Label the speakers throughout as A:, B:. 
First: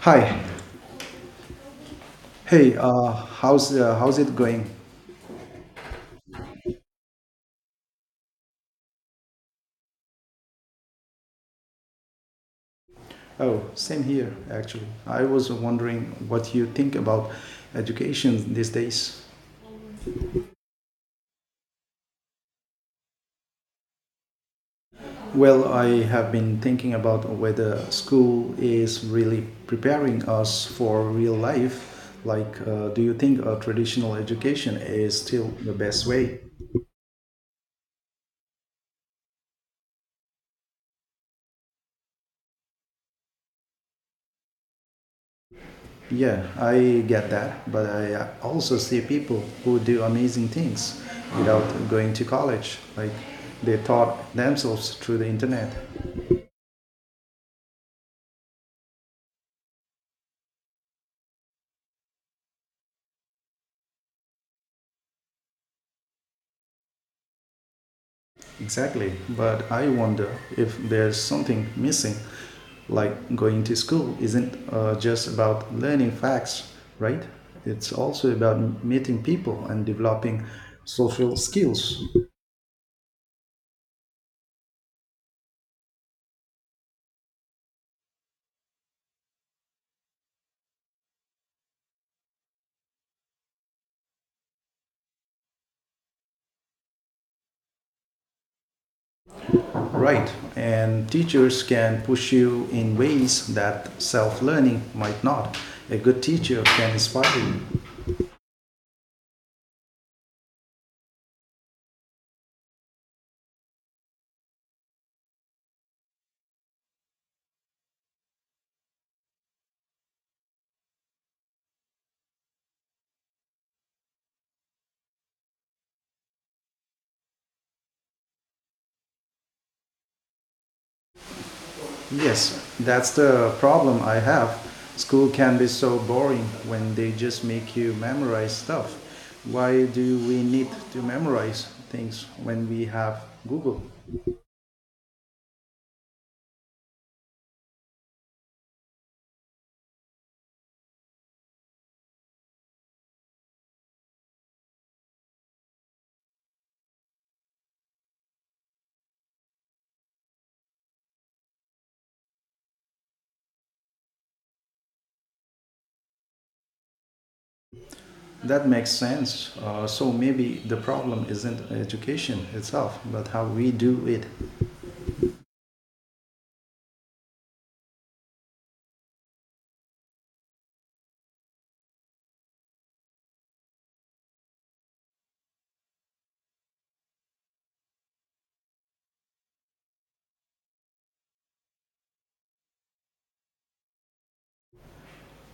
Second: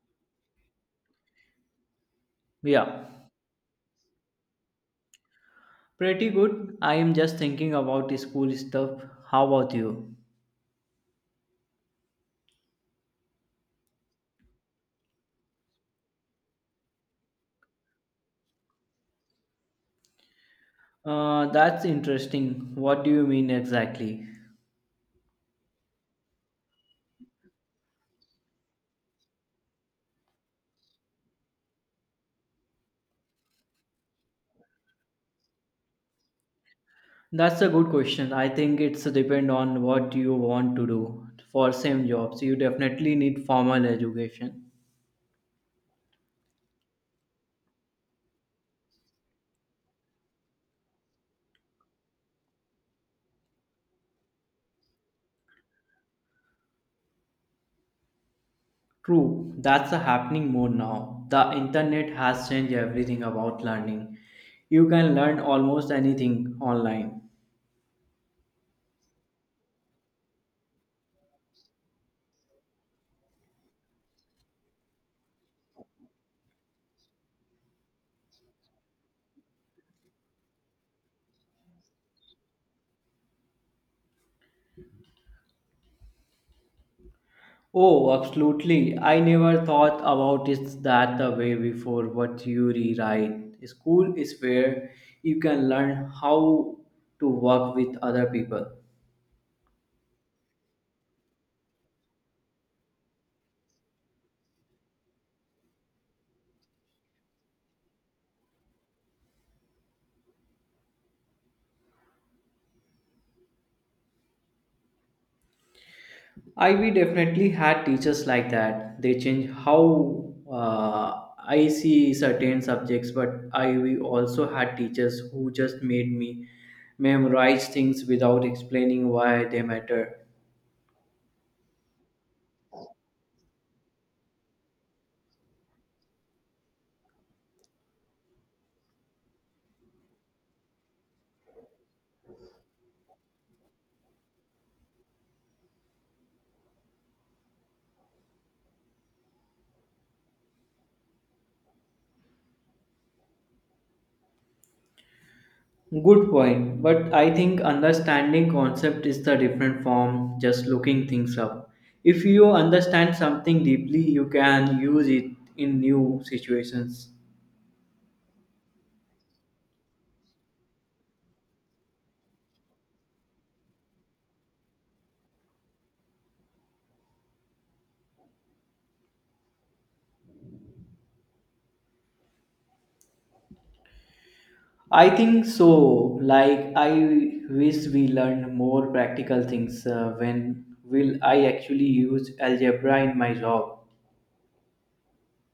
A: Hi. Hey,
B: Yeah,
A: how's it going?
B: pretty good. I am just thinking about school stuff. How about you?
A: Oh, same here, actually. I was wondering what you think about education these days.
B: That's interesting. What do you mean exactly?
A: Well, I have been thinking about whether school is really preparing us for real life. Like, do you think a traditional education is still the best way?
B: That's a good question. I think it's depend on what you want to do. For same jobs, you definitely need formal education.
A: Yeah, I get that, but I also see people who do amazing things without going to college. Like they taught themselves through the internet.
B: True, that's a happening more now. The internet has changed everything about learning. You can learn almost anything online.
A: Exactly, but I wonder if there's something missing. Like going to school isn't just about learning facts, right? It's also about meeting people and developing social skills.
B: Oh, absolutely. I never thought about it that the way before, but you rewrite. School is where you can learn how to work with other people.
A: Right, and teachers can push you in ways that self learning might not. A good teacher can inspire you.
B: I we definitely had teachers like that. They change how I see certain subjects, but I we also had teachers who just made me memorize things without explaining why they matter.
A: Yes, that's the problem I have. School can be so boring when they just make you memorize stuff. Why do we need to memorize things when we have Google?
B: Good point, but I think understanding concept is the different from just looking things up. If you understand something deeply, you can use it in new situations.
A: That makes sense. So maybe the problem isn't education itself, but how we do it.
B: I think so. Like I wish we learned more practical things when will I actually use algebra in my job.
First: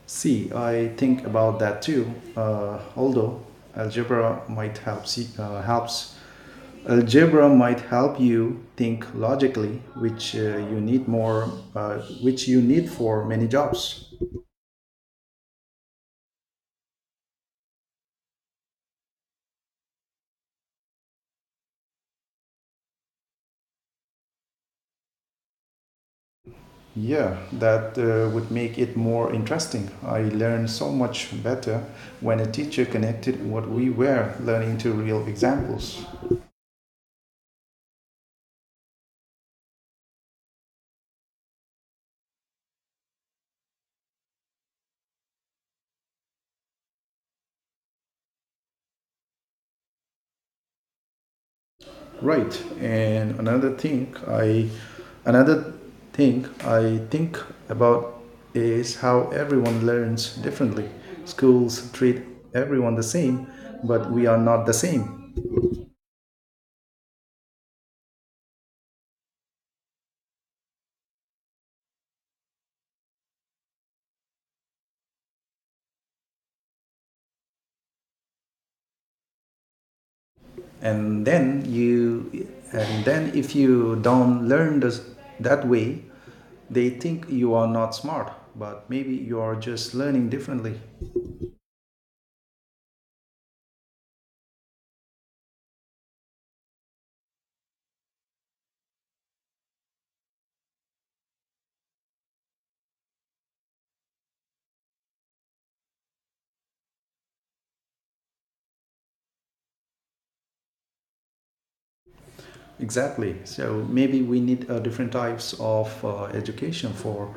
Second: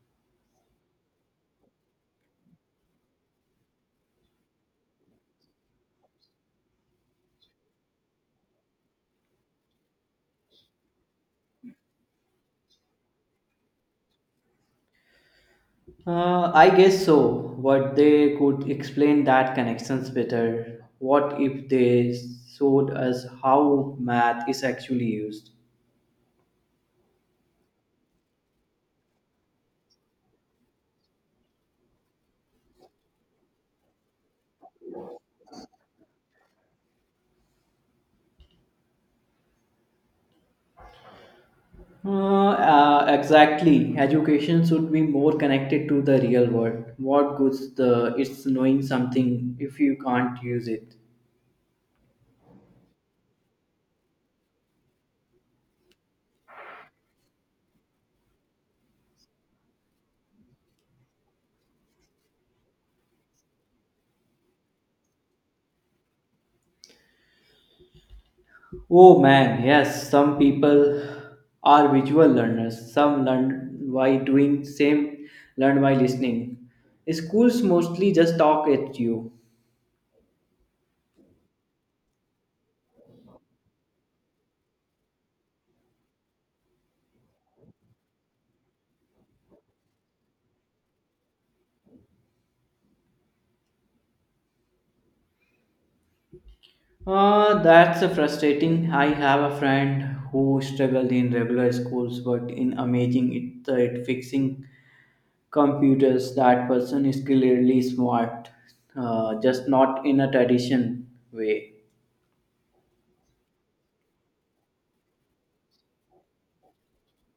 A: See, I think about that too. Although algebra might help see, helps algebra might help you think logically, uh, which you need for many jobs.
B: I guess so. But they could explain that connections better. What if they showed us how math is actually used?
A: Yeah, that would make it more interesting. I learned so much better when a teacher connected what we were learning to real examples.
B: Exactly. Education should be more connected to the real world. What good's the it's knowing something if you can't use it?
A: Right. And another thing I think about is how everyone learns differently. Schools treat everyone the same, but we are not the same.
B: Oh man, yes. Some people are visual learners. Some learn by doing. Same learn by listening. Schools mostly just talk at you.
A: And then if you don't learn this, that way, they think you are not smart, but maybe you are just learning differently.
B: That's frustrating. I have a friend who struggled in regular schools, but in amazing it, at fixing computers. That person is clearly smart, just not in a tradition way.
A: Exactly. So maybe we need different types of education for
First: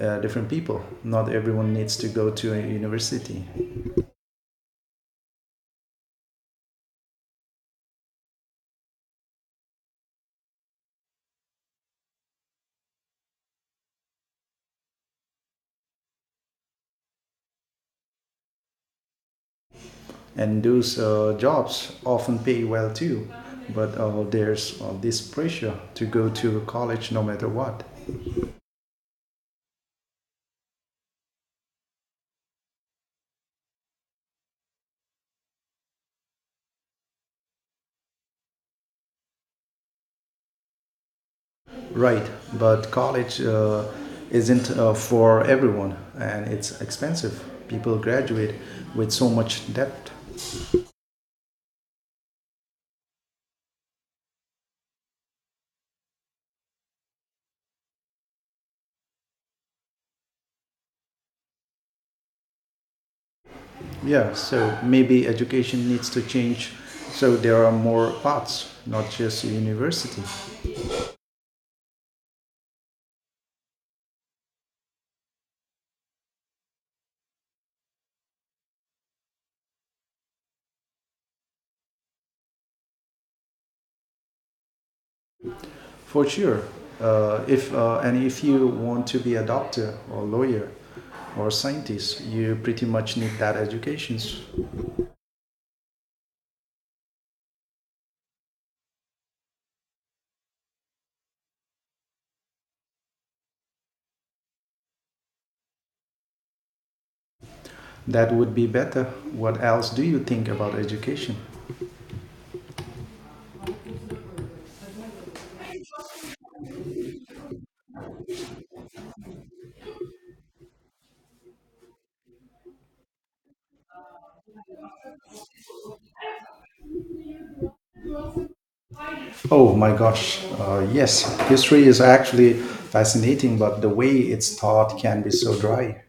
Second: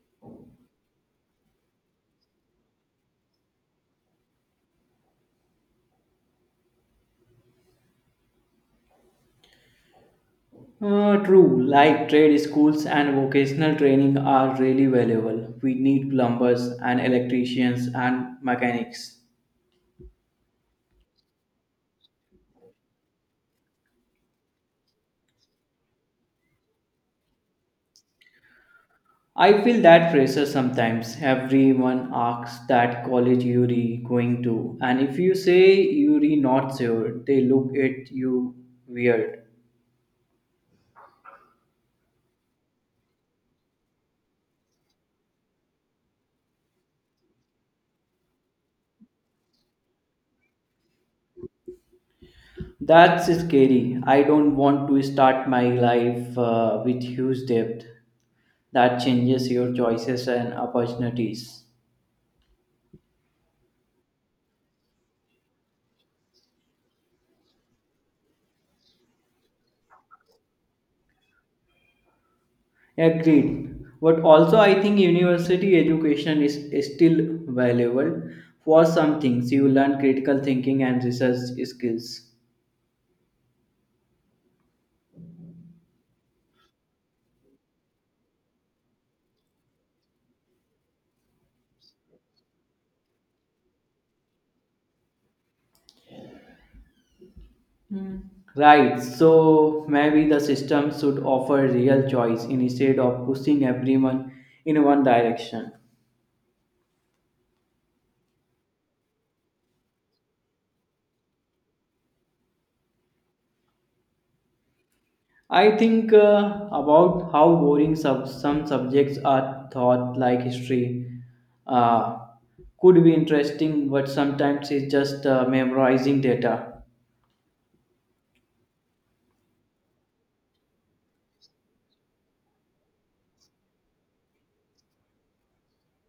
A: different people. Not everyone needs to go to a university,
B: True, like trade schools and vocational training are really valuable. We need plumbers and electricians and mechanics.
A: and those jobs often pay well too. But there's this pressure to go to college no matter what.
B: I feel that pressure sometimes. Everyone asks that college you're going to, and if you say you're not sure, they look at you weird.
A: Right, but college isn't for everyone, and it's expensive. People graduate with so much debt.
B: That's scary. I don't want to start my life with huge debt. That changes your choices and opportunities.
A: Yeah, so maybe education needs to change so there are more paths, not just university.
B: Agreed. But also, I think university education is still valuable for some things. You learn critical thinking and research skills.
A: For sure. If and if you want to be a doctor or lawyer or scientist, you pretty much need that education.
B: Hmm. Right, so maybe the system should offer real choice instead of pushing everyone in one direction.
A: That would be better. What else do you think about education?
B: I think about how boring some subjects are taught, like history, uh, could be interesting, but sometimes it's just memorizing data.
A: Oh my gosh, yes, history is actually fascinating, but the way it's taught can be so dry.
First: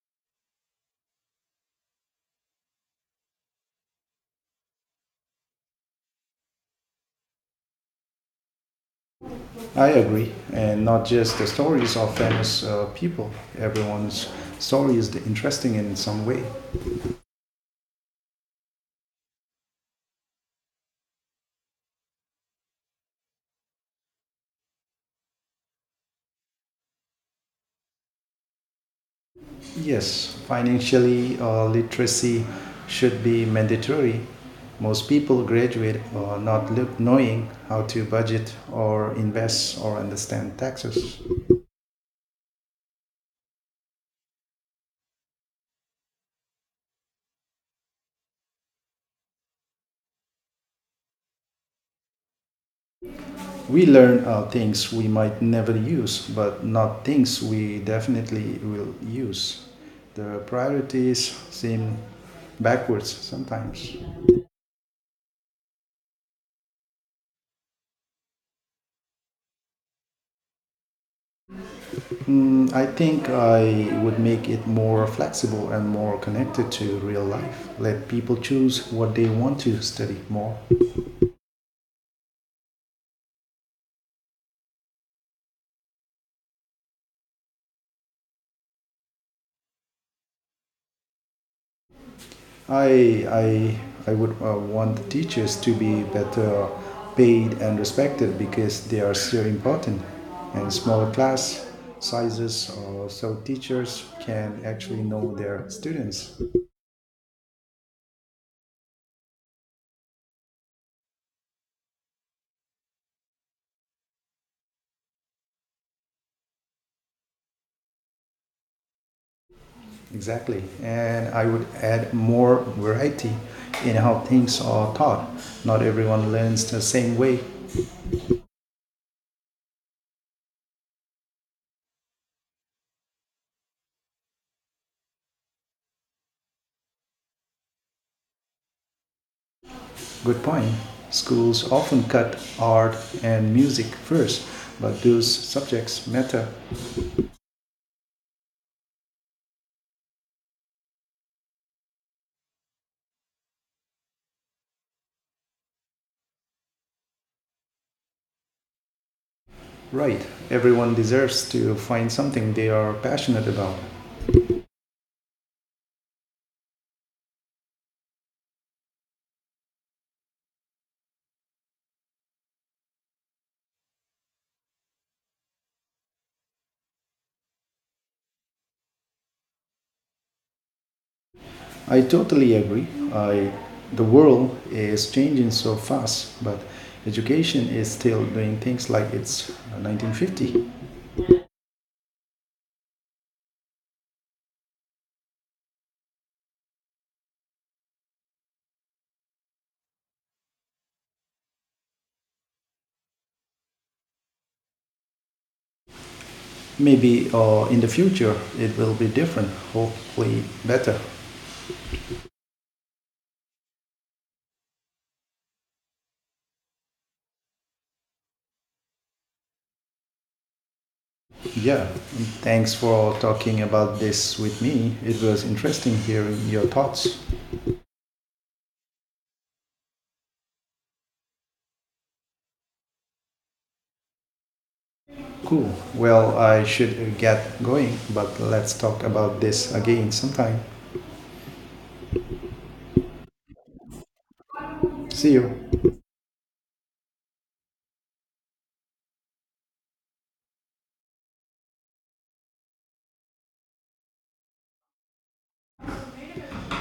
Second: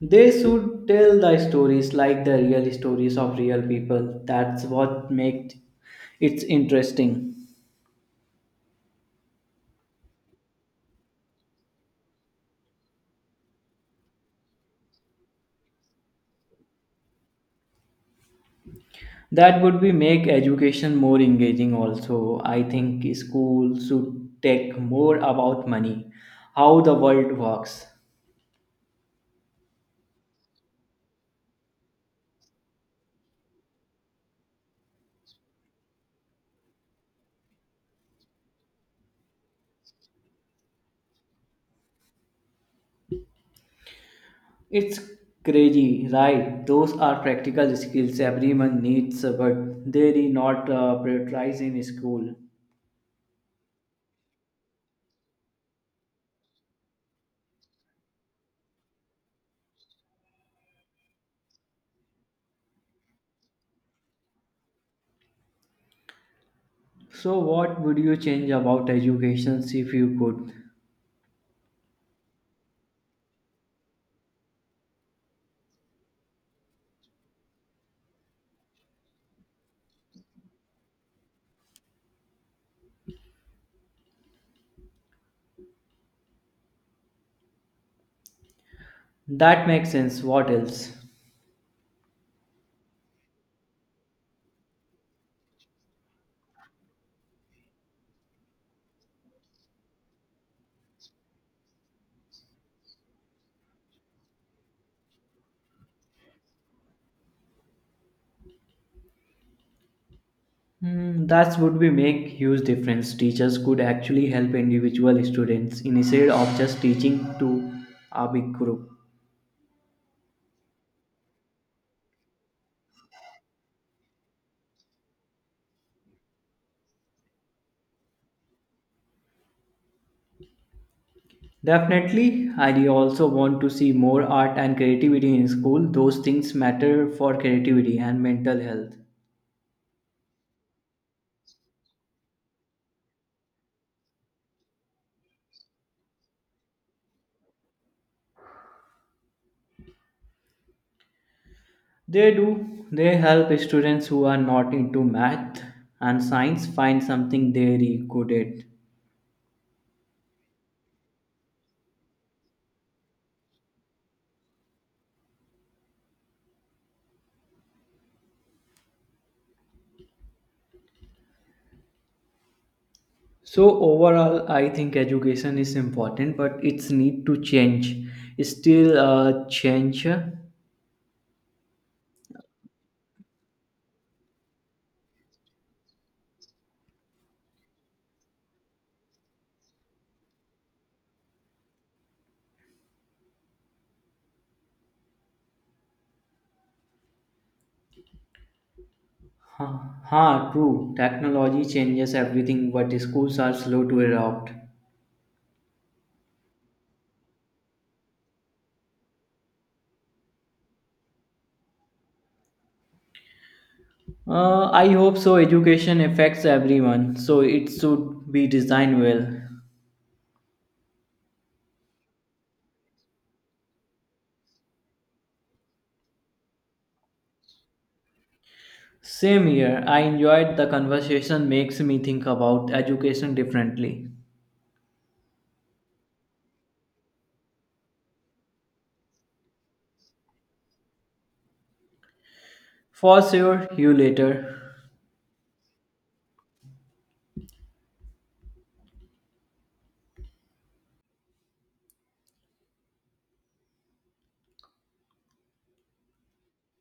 B: They should tell the stories like the real stories of real people. That's what makes it interesting.
A: I agree, and not just the stories of famous people. Everyone's story is interesting in some way.
B: That would be make education more engaging also. I think schools should take more about money, how the world works.
A: Yes, financially literacy should be mandatory. Most people graduate not knowing how to budget or invest or understand taxes.
B: It's crazy, right? Those are practical skills everyone needs, but they're not prioritized in school.
A: We learn things we might never use, but not things we definitely will use. The priorities seem backwards sometimes.
B: So what would you change about education if you could?
A: Mm, I think I would make it more flexible and more connected to real life. Let people choose what they want to study more.
B: That makes sense. What else?
A: I I I would want the teachers to be better paid and respected because they are so important. And smaller class sizes, so teachers can actually know their students.
B: Hmm, that would be make huge difference. Teachers could actually help individual students instead of just teaching to a big group.
A: Exactly, and I would add more variety in how things are taught. Not everyone learns the same way.
B: Definitely, I also want to see more art and creativity in school. Those things matter for creativity and mental health.
A: Good point. Schools often cut art and music first, but those subjects matter.
B: They do. They help students who are not into math and science find something they really good at.
A: Right, everyone deserves to find something they are passionate about.
B: So overall, I think education is important, but it's need to change. It's still a change.
A: I totally agree. I, the world is changing so fast, but education is still doing things like it's 1950.
B: Huh, huh, true. Technology changes everything, but schools are slow to adopt.
A: Maybe in the future it will be different, hopefully better.
B: I hope so. Education affects everyone, so it should be designed well.
A: Yeah, and thanks for talking about this with me. It was interesting hearing your thoughts.
B: Same here. I enjoyed the conversation. Makes me think about education differently.
A: Cool. Well, I should get going, but let's talk about this again sometime.
B: For sure. You later.
A: See you.